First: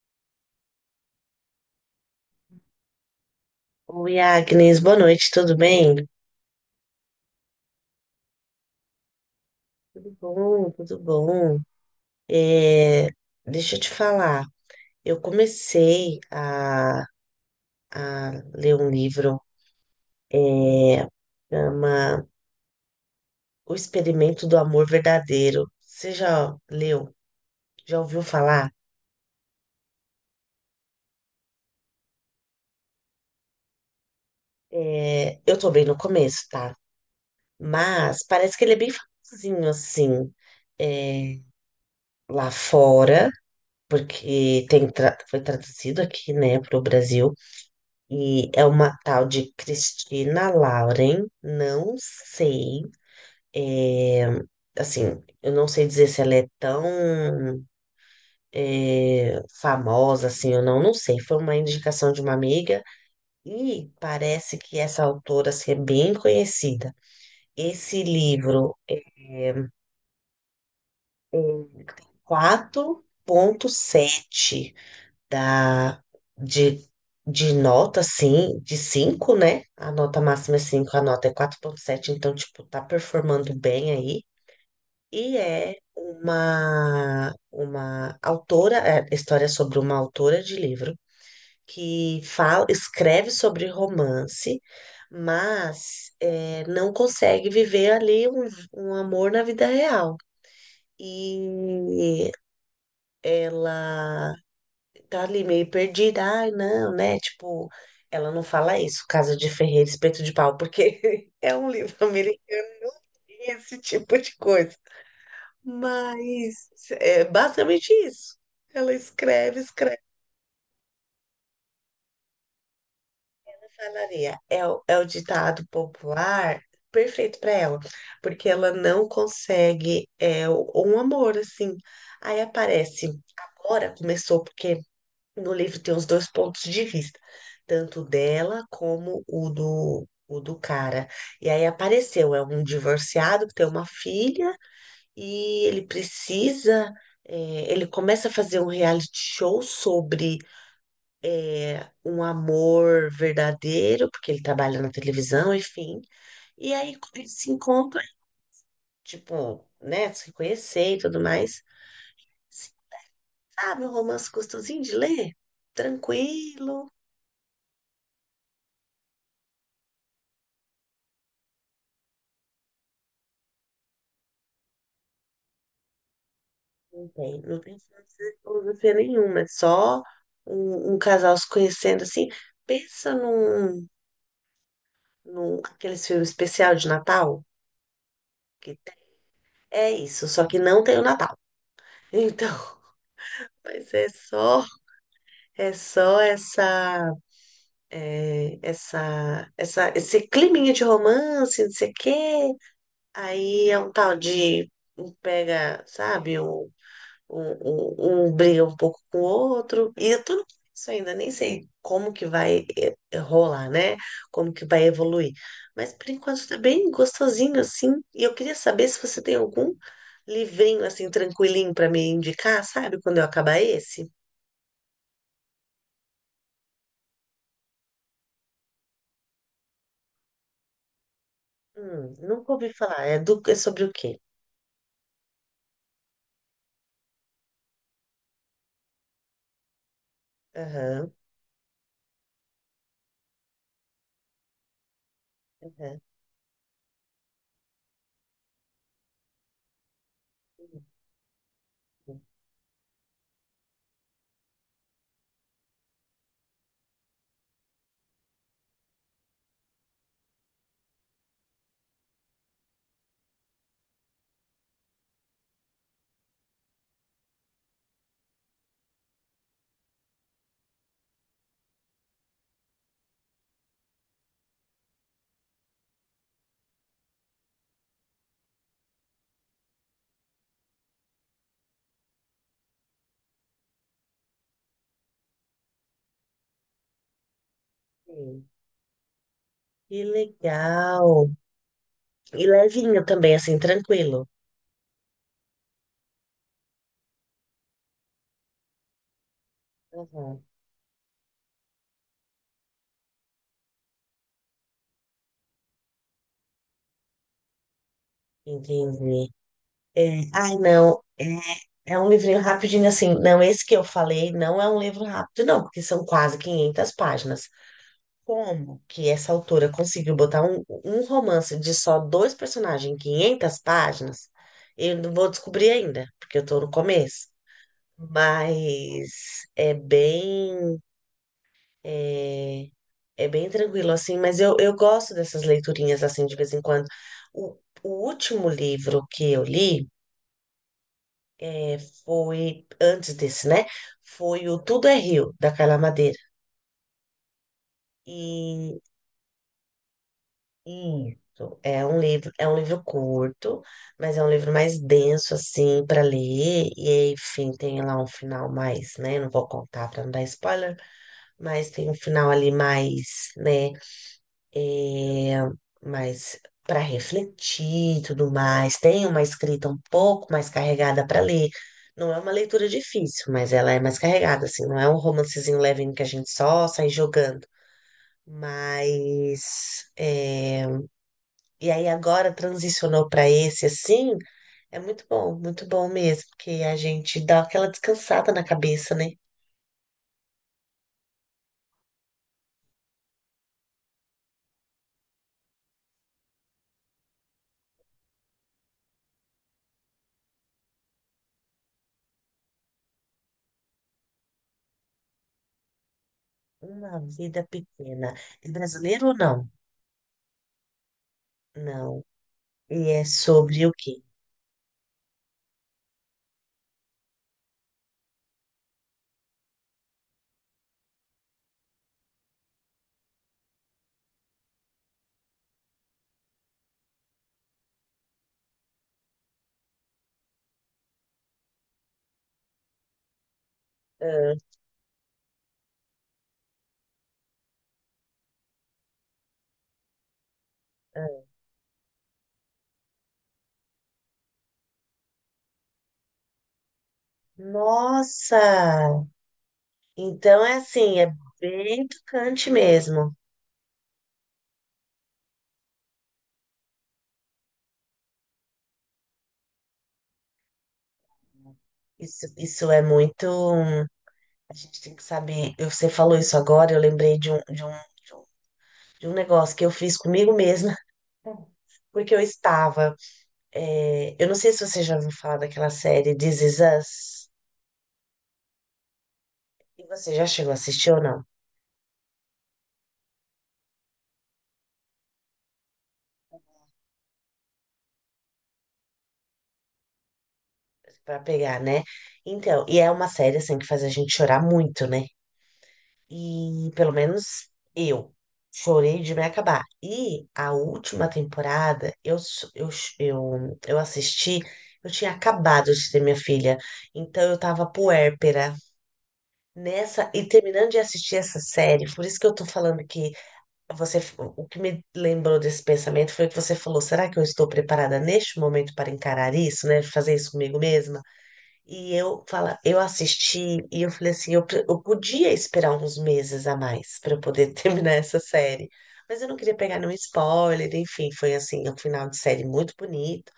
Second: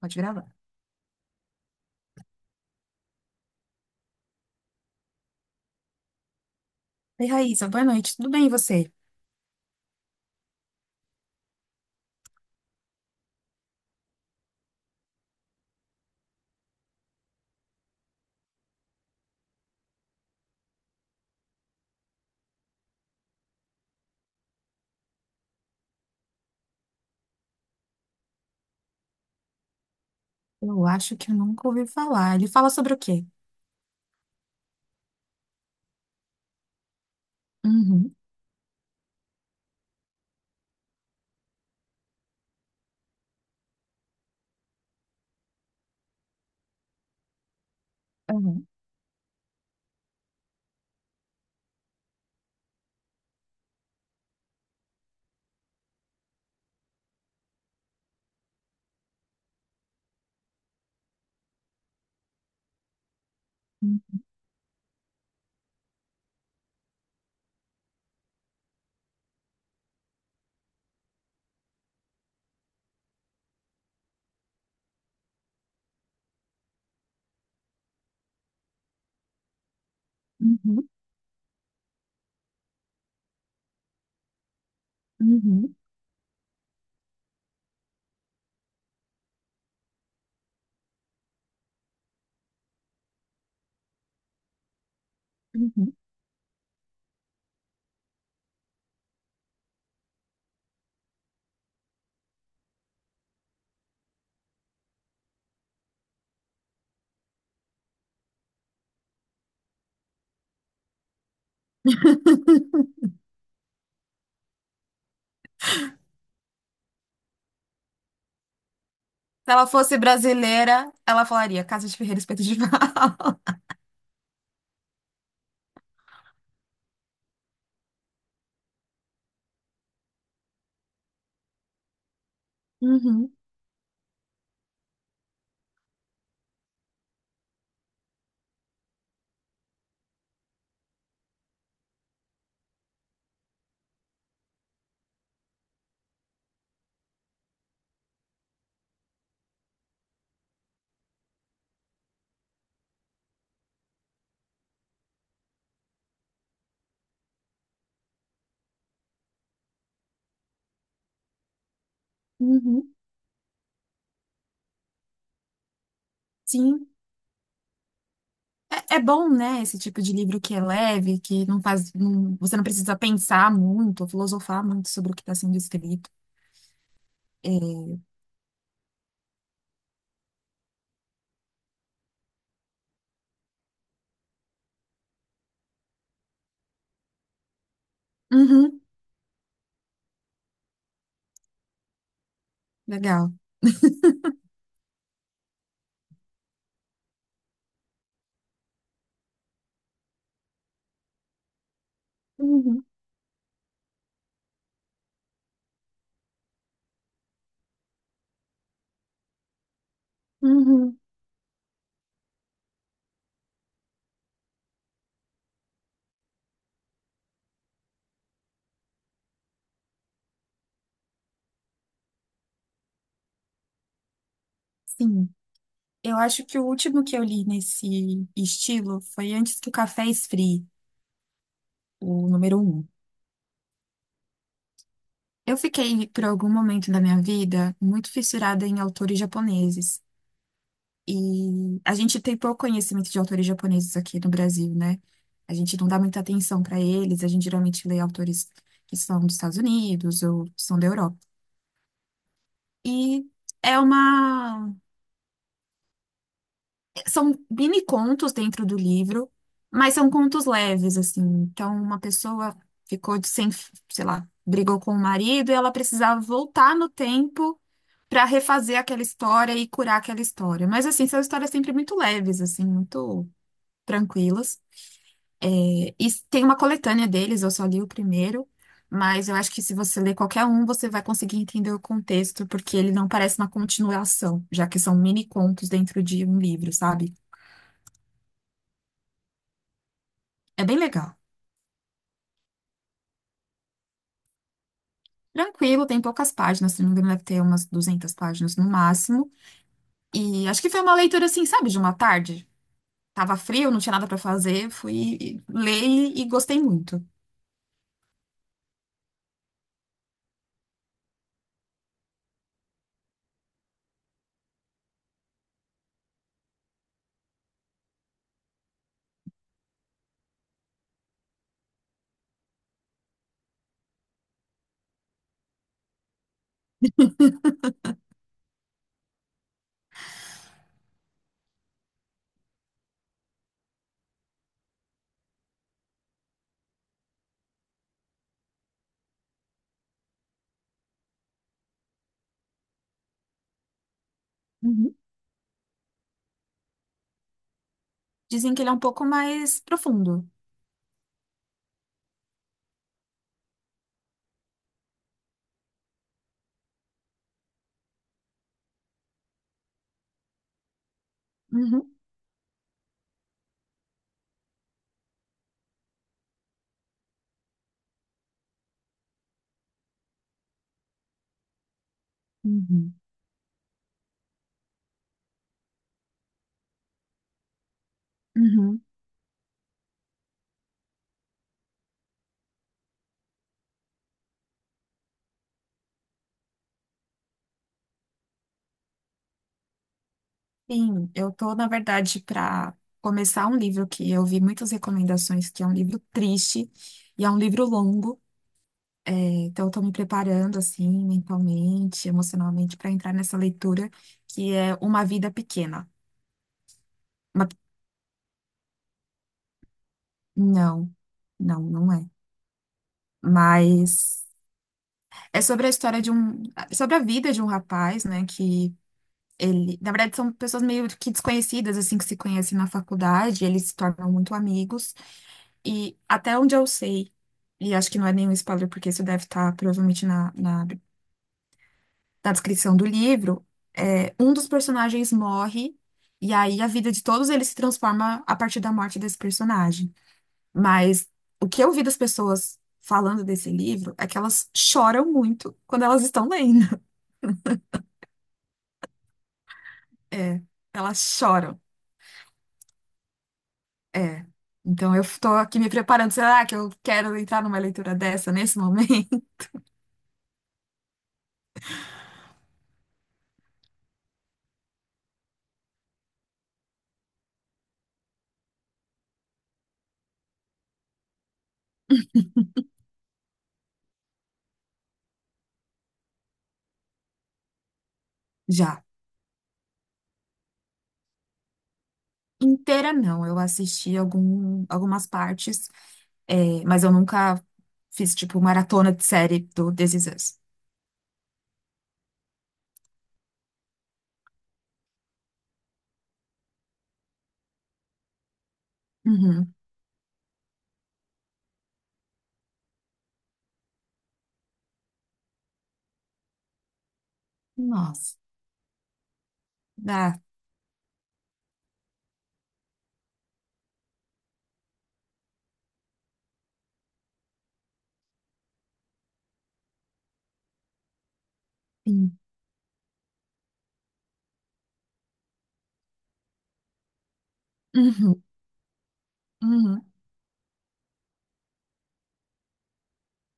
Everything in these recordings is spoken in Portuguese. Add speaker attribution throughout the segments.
Speaker 1: Pode gravar.
Speaker 2: Oi, Agnes, boa noite, tudo bem?
Speaker 1: Oi, Raíssa, boa noite. Tudo bem, e você?
Speaker 2: Tudo bom, tudo bom. É, deixa eu te falar, eu comecei a ler um livro. É, chama O Experimento do Amor Verdadeiro. Você já leu? Já ouviu falar?
Speaker 1: Eu acho que eu nunca ouvi falar. Ele fala sobre o quê?
Speaker 2: Eu tô bem no começo, tá?
Speaker 1: Uhum,
Speaker 2: Mas parece que ele é bem famosinho, assim, é, lá fora, porque foi traduzido aqui, né, pro Brasil. E é
Speaker 1: uhum,
Speaker 2: uma tal de Cristina Lauren, não sei. é, assim, eu não sei dizer se ela é tão famosa assim ou não, não sei. Foi uma indicação de uma amiga e
Speaker 1: uhum,
Speaker 2: parece que essa autora assim, é bem conhecida. Esse livro é 4.7 da, de, de nota, assim, de cinco, né? A nota máxima é
Speaker 1: uhum,
Speaker 2: cinco, a nota é 4,7, então, tipo, tá performando bem aí. E
Speaker 1: uhum,
Speaker 2: é uma autora, é história sobre uma autora de livro que fala, escreve sobre romance,
Speaker 1: uhum.
Speaker 2: mas não consegue viver ali um amor na vida real. E ela tá ali meio perdida. Ai, não, né? Tipo, ela não fala isso, Casa de ferreiro Espeto de Pau, porque é um livro americano, não tem esse tipo de coisa. Mas é basicamente isso. Ela
Speaker 1: Se
Speaker 2: escreve,
Speaker 1: ela
Speaker 2: escreve,
Speaker 1: fosse brasileira, ela falaria Casa de Ferreiro Espeto de Pau.
Speaker 2: falaria. É o ditado popular perfeito para ela, porque ela não consegue um amor assim. Aí aparece.
Speaker 1: Uhum,
Speaker 2: Agora começou, porque no livro tem os dois pontos de vista, tanto dela como o do cara. E aí apareceu, é um divorciado que tem uma filha e ele precisa, ele começa a fazer um reality show sobre um amor verdadeiro, porque ele trabalha na televisão, enfim. E aí eles se encontram, tipo, né, se conhecer e tudo mais.
Speaker 1: uhum,
Speaker 2: Sabe, um romance gostosinho de ler? Tranquilo.
Speaker 1: sim. É bom, né? Esse tipo de livro que é leve, que não faz, você não precisa pensar muito, ou filosofar muito sobre o que está sendo escrito.
Speaker 2: Não tem
Speaker 1: É,
Speaker 2: filosofia nenhuma, é só um casal se conhecendo assim. Pensa num aqueles filmes especial de Natal que
Speaker 1: uhum,
Speaker 2: tem. É isso, só que não tem o Natal. Então,
Speaker 1: legal.
Speaker 2: mas é só essa, é, essa, esse climinha de romance, não sei o quê.
Speaker 1: Uhum,
Speaker 2: Aí é um tal de um pega, sabe? Briga um pouco com o outro, e eu tô no começo
Speaker 1: uhum,
Speaker 2: ainda, nem sei como que vai rolar, né? Como que vai evoluir. Mas por enquanto tá bem gostosinho assim, e eu queria saber se você tem algum livrinho assim, tranquilinho pra me indicar, sabe? Quando eu acabar esse.
Speaker 1: sim. Eu acho que o último que eu li nesse estilo foi Antes que o Café Esfrie, o
Speaker 2: Nunca
Speaker 1: número
Speaker 2: ouvi
Speaker 1: um.
Speaker 2: falar, é sobre o quê?
Speaker 1: Eu fiquei, por algum momento da minha vida, muito fissurada em autores japoneses.
Speaker 2: Aham,
Speaker 1: E a gente tem pouco conhecimento de autores japoneses aqui no Brasil, né? A gente não
Speaker 2: aham.
Speaker 1: dá muita atenção para eles, a gente geralmente lê autores que são dos Estados Unidos ou são da Europa. E é uma são mini contos dentro do livro, mas são contos leves, assim. Então, uma pessoa ficou de sem, sei lá, brigou com o marido e ela precisava voltar no tempo para refazer aquela história e curar aquela história. Mas, assim, são histórias sempre muito leves, assim, muito tranquilas. E tem uma coletânea deles, eu só li o primeiro, mas eu acho que se você ler qualquer um, você vai conseguir entender o contexto, porque ele não parece uma continuação, já que são mini contos dentro de um livro, sabe?
Speaker 2: Sim. Que
Speaker 1: É bem legal.
Speaker 2: legal! E levinho também, assim, tranquilo.
Speaker 1: Tranquilo, tem poucas páginas, se não me engano, deve ter umas 200 páginas no máximo.
Speaker 2: Uhum.
Speaker 1: E acho que foi uma leitura assim, sabe, de uma tarde. Tava frio, não tinha nada pra fazer, fui ler e gostei muito.
Speaker 2: Entendi. É, ai, não. É um livrinho rapidinho, assim. Não, esse que eu falei não é um livro rápido, não, porque são quase 500 páginas. Como que essa autora conseguiu botar um romance de só dois personagens em 500 páginas? Eu não vou descobrir ainda, porque eu tô no começo. Mas é bem. É, É bem tranquilo, assim, mas eu gosto dessas leiturinhas, assim, de vez em quando. O, o último livro que eu li, é, foi, antes desse, né? Foi o Tudo
Speaker 1: Uhum.
Speaker 2: é Rio, da Carla Madeira.
Speaker 1: Dizem que ele é um
Speaker 2: E,
Speaker 1: pouco mais profundo.
Speaker 2: e isso, é um livro curto, mas é um livro mais denso, assim, para ler. E, enfim, tem lá um final mais, né? Não vou contar para não dar spoiler, mas tem
Speaker 1: Uhum,
Speaker 2: um final ali mais, né? é, mas para refletir e tudo mais. Tem uma escrita um pouco mais carregada para ler. Não é uma leitura
Speaker 1: uhum,
Speaker 2: difícil, mas ela é mais carregada, assim. Não é um romancezinho levinho que a gente só sai jogando.
Speaker 1: uhum.
Speaker 2: Mas. E aí agora transicionou para esse, assim. É muito bom mesmo, porque a gente dá aquela descansada na cabeça, né?
Speaker 1: Sim, eu tô, na verdade, para começar um livro que eu vi muitas recomendações, que é um livro triste e é um livro longo. É, então, estou me preparando assim, mentalmente, emocionalmente, para entrar nessa leitura que é Uma Vida Pequena.
Speaker 2: Uma vida
Speaker 1: Uma-
Speaker 2: pequena. É brasileiro ou não?
Speaker 1: Não, não, não
Speaker 2: Não.
Speaker 1: é.
Speaker 2: E é sobre o quê?
Speaker 1: Mas é sobre a história de um, sobre a vida de um rapaz, né? Que ele, na verdade, são pessoas meio que desconhecidas, assim, que se conhecem na faculdade, eles se tornam muito amigos. E até onde eu sei, e acho que não é nenhum spoiler, porque isso deve estar provavelmente na, na da descrição do livro, um
Speaker 2: Ah,
Speaker 1: dos personagens morre e aí a vida de todos eles se transforma a partir da morte desse personagem. Mas
Speaker 2: ah.
Speaker 1: o que eu vi das pessoas falando desse livro é que elas choram muito quando elas estão lendo.
Speaker 2: Nossa!
Speaker 1: É,
Speaker 2: Então é
Speaker 1: elas
Speaker 2: assim, é
Speaker 1: choram.
Speaker 2: bem tocante mesmo.
Speaker 1: É. Então eu tô aqui me preparando. Será que eu quero entrar numa leitura dessa nesse momento?
Speaker 2: Isso é muito. A gente tem que saber. Você falou isso agora, eu lembrei de um, de um negócio que eu fiz comigo mesma, porque eu estava. Eu não sei se você já ouviu falar daquela série This Is Us.
Speaker 1: Já.
Speaker 2: E você já chegou a assistir ou não?
Speaker 1: Inteira não, eu assisti algumas partes, mas eu nunca fiz tipo maratona de série do This Is Us.
Speaker 2: Pra pegar, né? Então, e é uma série assim que faz a gente chorar muito, né? E pelo menos eu chorei de me
Speaker 1: Uhum.
Speaker 2: acabar. E a última temporada eu, s- eu, ch- eu assisti, eu tinha acabado de ter minha filha, então eu tava
Speaker 1: Nossa.
Speaker 2: puérpera nessa
Speaker 1: Ah,
Speaker 2: e terminando de assistir essa série. Por isso que eu tô falando o que me lembrou desse pensamento foi que você falou: será que eu estou preparada neste momento para encarar isso, né? Fazer isso comigo mesma? E
Speaker 1: sim.
Speaker 2: eu assisti e eu falei assim, eu podia esperar uns meses a mais para eu poder terminar essa
Speaker 1: Uhum.
Speaker 2: série. Mas eu não queria pegar
Speaker 1: Uhum.
Speaker 2: nenhum spoiler, enfim, foi assim, um final de série muito bonito.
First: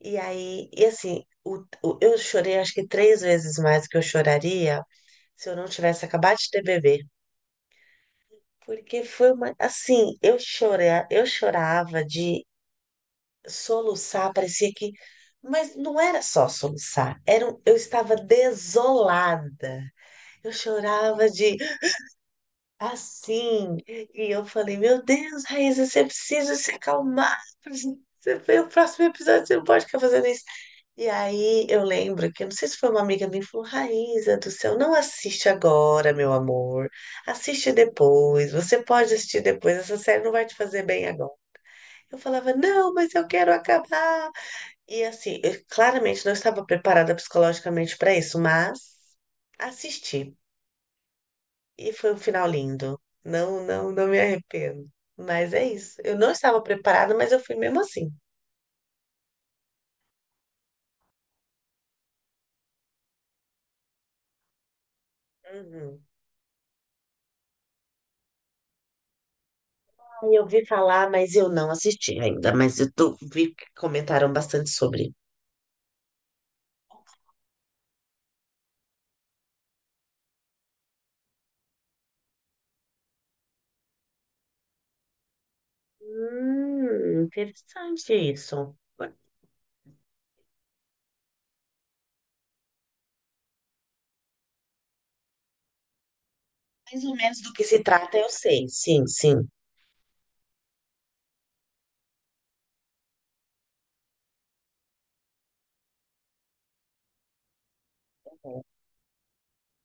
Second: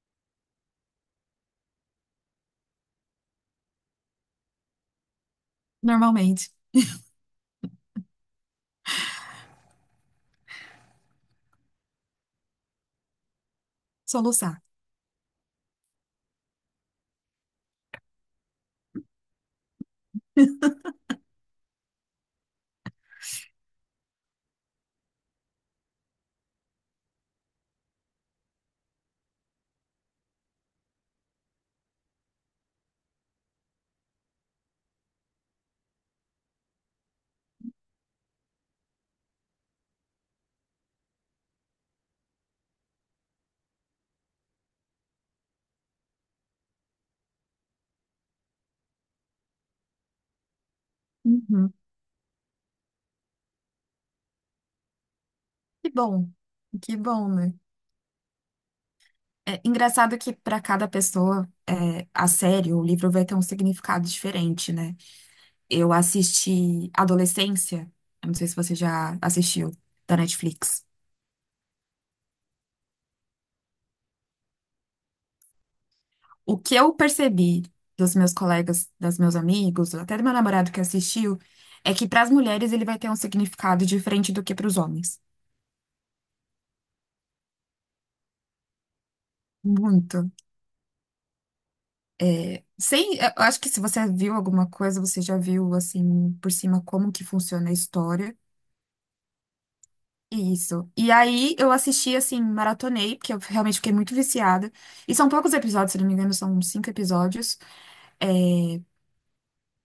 Speaker 2: E aí, e assim, eu chorei acho que três vezes mais do que eu choraria se eu não tivesse acabado de
Speaker 1: Normalmente,
Speaker 2: ter bebê. Porque foi uma, assim, eu chorei, eu chorava de soluçar,
Speaker 1: soluçar.
Speaker 2: parecia que, mas não era só soluçar, era, eu estava desolada. Eu chorava de assim. E eu falei, meu Deus, Raíssa, você precisa se acalmar. Você vê o próximo episódio, você não pode ficar fazendo isso. E aí eu lembro que, eu não sei se foi uma amiga minha, que falou, Raíssa do céu, não assiste agora, meu amor. Assiste depois. Você pode assistir depois. Essa série não vai te fazer bem agora. Eu falava, não, mas eu quero acabar. E assim, eu claramente não estava preparada psicologicamente para isso, mas assisti.
Speaker 1: Uhum.
Speaker 2: E foi um final lindo. Não, não, não me arrependo. Mas é
Speaker 1: Que
Speaker 2: isso. Eu não
Speaker 1: bom.
Speaker 2: estava
Speaker 1: Que
Speaker 2: preparada,
Speaker 1: bom,
Speaker 2: mas eu
Speaker 1: né?
Speaker 2: fui mesmo assim.
Speaker 1: É engraçado que para cada pessoa, a série, o livro vai ter um significado diferente, né? Eu
Speaker 2: Uhum.
Speaker 1: assisti Adolescência, eu não sei se você já assistiu, da
Speaker 2: Aí, eu vi
Speaker 1: Netflix.
Speaker 2: falar, mas eu não assisti ainda. Mas eu tô, vi que comentaram bastante sobre.
Speaker 1: O que eu percebi dos meus colegas, dos meus amigos, até do meu namorado que assistiu, é que para as mulheres ele vai ter um significado diferente do que para os homens.
Speaker 2: Interessante isso.
Speaker 1: Muito. É, Sem, eu acho que se você viu alguma coisa, você já viu assim por cima
Speaker 2: Mais
Speaker 1: como
Speaker 2: ou
Speaker 1: que
Speaker 2: menos do que
Speaker 1: funciona a
Speaker 2: se trata, eu
Speaker 1: história.
Speaker 2: sei. Sim, sim.
Speaker 1: Isso. E aí eu assisti assim, maratonei, porque eu realmente fiquei muito viciada. E são poucos episódios, se não me engano, são cinco episódios. É,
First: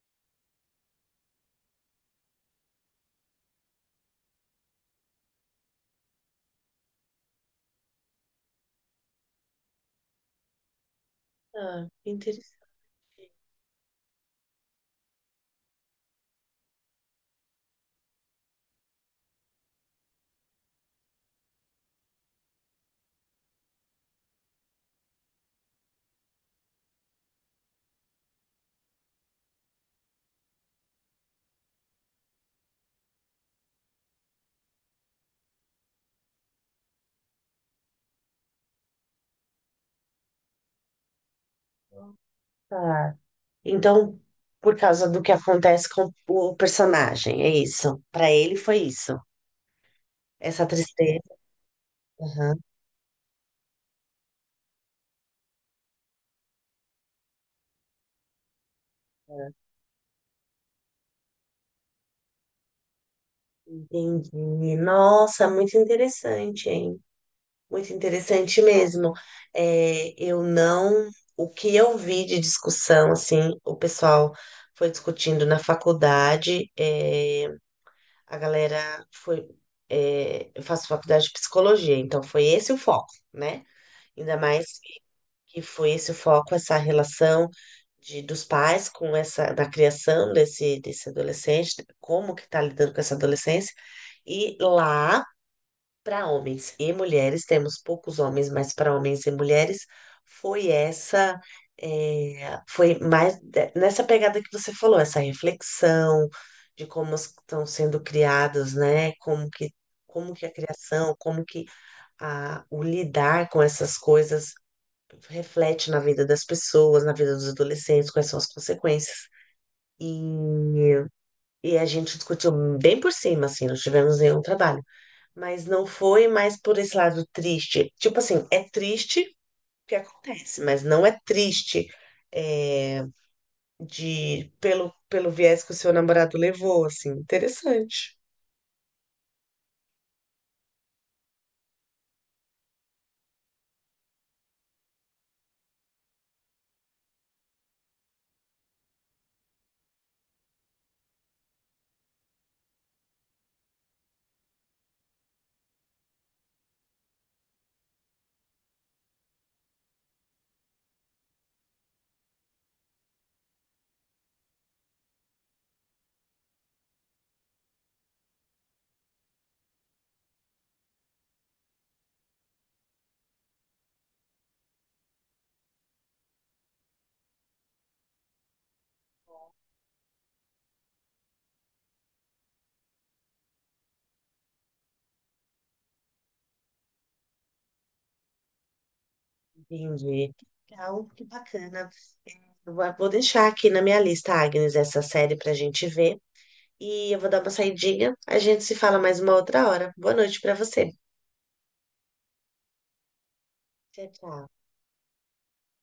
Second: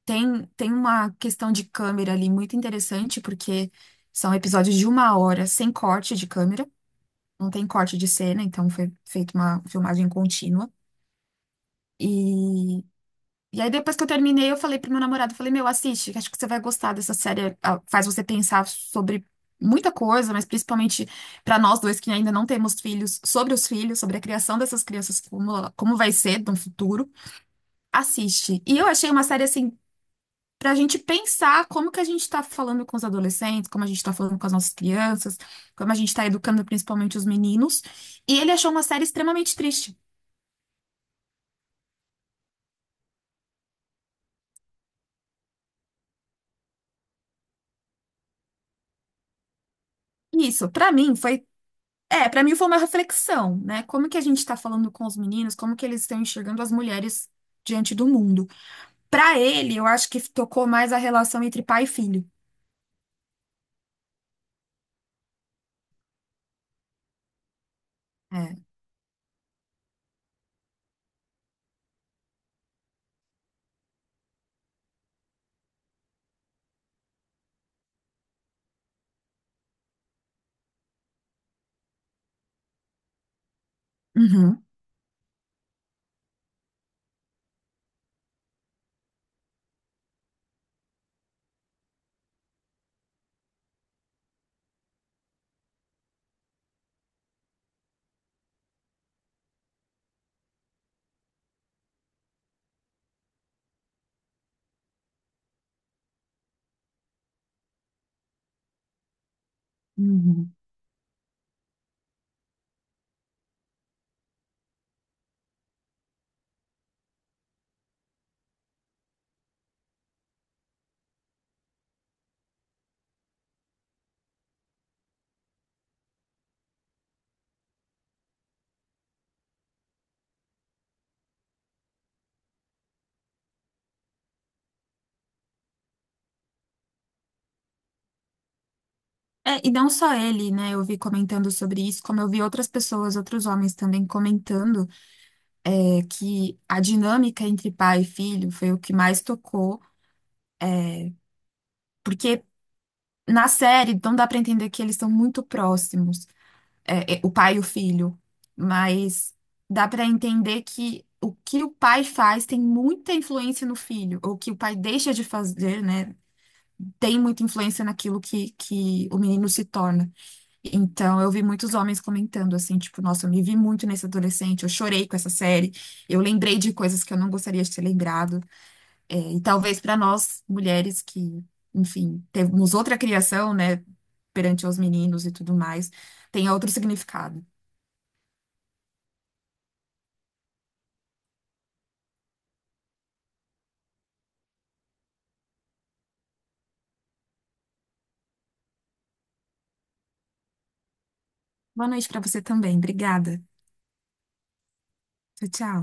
Speaker 1: tem uma questão de câmera ali muito interessante, porque são episódios de uma hora sem corte de câmera, não tem corte de cena, então foi feita uma filmagem contínua.
Speaker 2: Ah, interessante.
Speaker 1: e E aí, depois que eu terminei, eu falei pro meu namorado, eu falei, meu, assiste, que acho que você vai gostar dessa série. Ah, faz você pensar sobre muita coisa, mas principalmente para nós dois que ainda não temos filhos, sobre os filhos, sobre a criação dessas crianças, como vai ser no futuro. Assiste. E eu achei uma série assim. Pra gente pensar como que a gente tá falando com os adolescentes, como a gente tá falando com as nossas crianças, como a gente tá educando principalmente os meninos. E ele achou uma série extremamente triste.
Speaker 2: Ah. Então, por causa do que acontece com o personagem, é isso. Pra ele foi isso.
Speaker 1: E
Speaker 2: Essa
Speaker 1: Isso, pra mim,
Speaker 2: tristeza.
Speaker 1: foi É, para mim
Speaker 2: Aham.
Speaker 1: foi uma reflexão, né? Como que a gente está falando com os meninos, como que eles estão enxergando as mulheres diante do mundo. Para ele, eu acho que tocou mais a relação entre pai e filho.
Speaker 2: Entendi. Nossa, muito interessante, hein? Muito interessante
Speaker 1: É.
Speaker 2: mesmo. É, eu não. O que eu vi de discussão, assim, o pessoal foi discutindo na faculdade, a galera foi. Eu faço faculdade de psicologia, então foi esse o foco, né? Ainda
Speaker 1: Uhum.
Speaker 2: mais que foi esse foco, essa relação dos pais com da criação desse adolescente, como que está lidando com essa adolescência. E lá, para homens e mulheres, temos poucos homens, mas para homens e mulheres, foi essa, foi nessa pegada que você falou, essa reflexão de como estão sendo criados, né? Como que a
Speaker 1: Uhum.
Speaker 2: criação, como que a, o lidar com essas coisas reflete na vida das pessoas, na vida dos adolescentes, quais são as consequências. E, a gente discutiu bem por cima, assim, não tivemos nenhum trabalho. Mas não foi mais por esse lado triste. Tipo assim, é triste que acontece, mas não é triste é, de pelo viés que o seu namorado levou, assim. Interessante.
Speaker 1: É, e não só ele, né? Eu vi comentando sobre isso, como eu vi outras pessoas, outros homens também comentando, que a dinâmica entre pai e filho foi o que mais tocou, porque na série não dá para entender que eles estão muito próximos. O pai e o filho, mas dá para entender que o pai faz tem muita influência no filho, ou o que o pai deixa de fazer, né, tem muita influência naquilo que o menino se torna. Então, eu vi muitos homens comentando assim, tipo, nossa, eu me vi muito nesse adolescente, eu chorei com essa série, eu lembrei de coisas que eu não gostaria de ter lembrado, e talvez para nós, mulheres que, enfim, temos outra criação, né, perante os meninos e tudo mais, tenha outro significado.
Speaker 2: Entendi. Legal, que bacana. Eu vou deixar aqui na minha lista, Agnes, essa série pra gente ver. E eu vou dar uma saidinha. A gente se fala mais uma outra hora. Boa noite pra você.
Speaker 1: Boa noite para você também. Obrigada.
Speaker 2: Tchau, tchau.
Speaker 1: Tchau, tchau.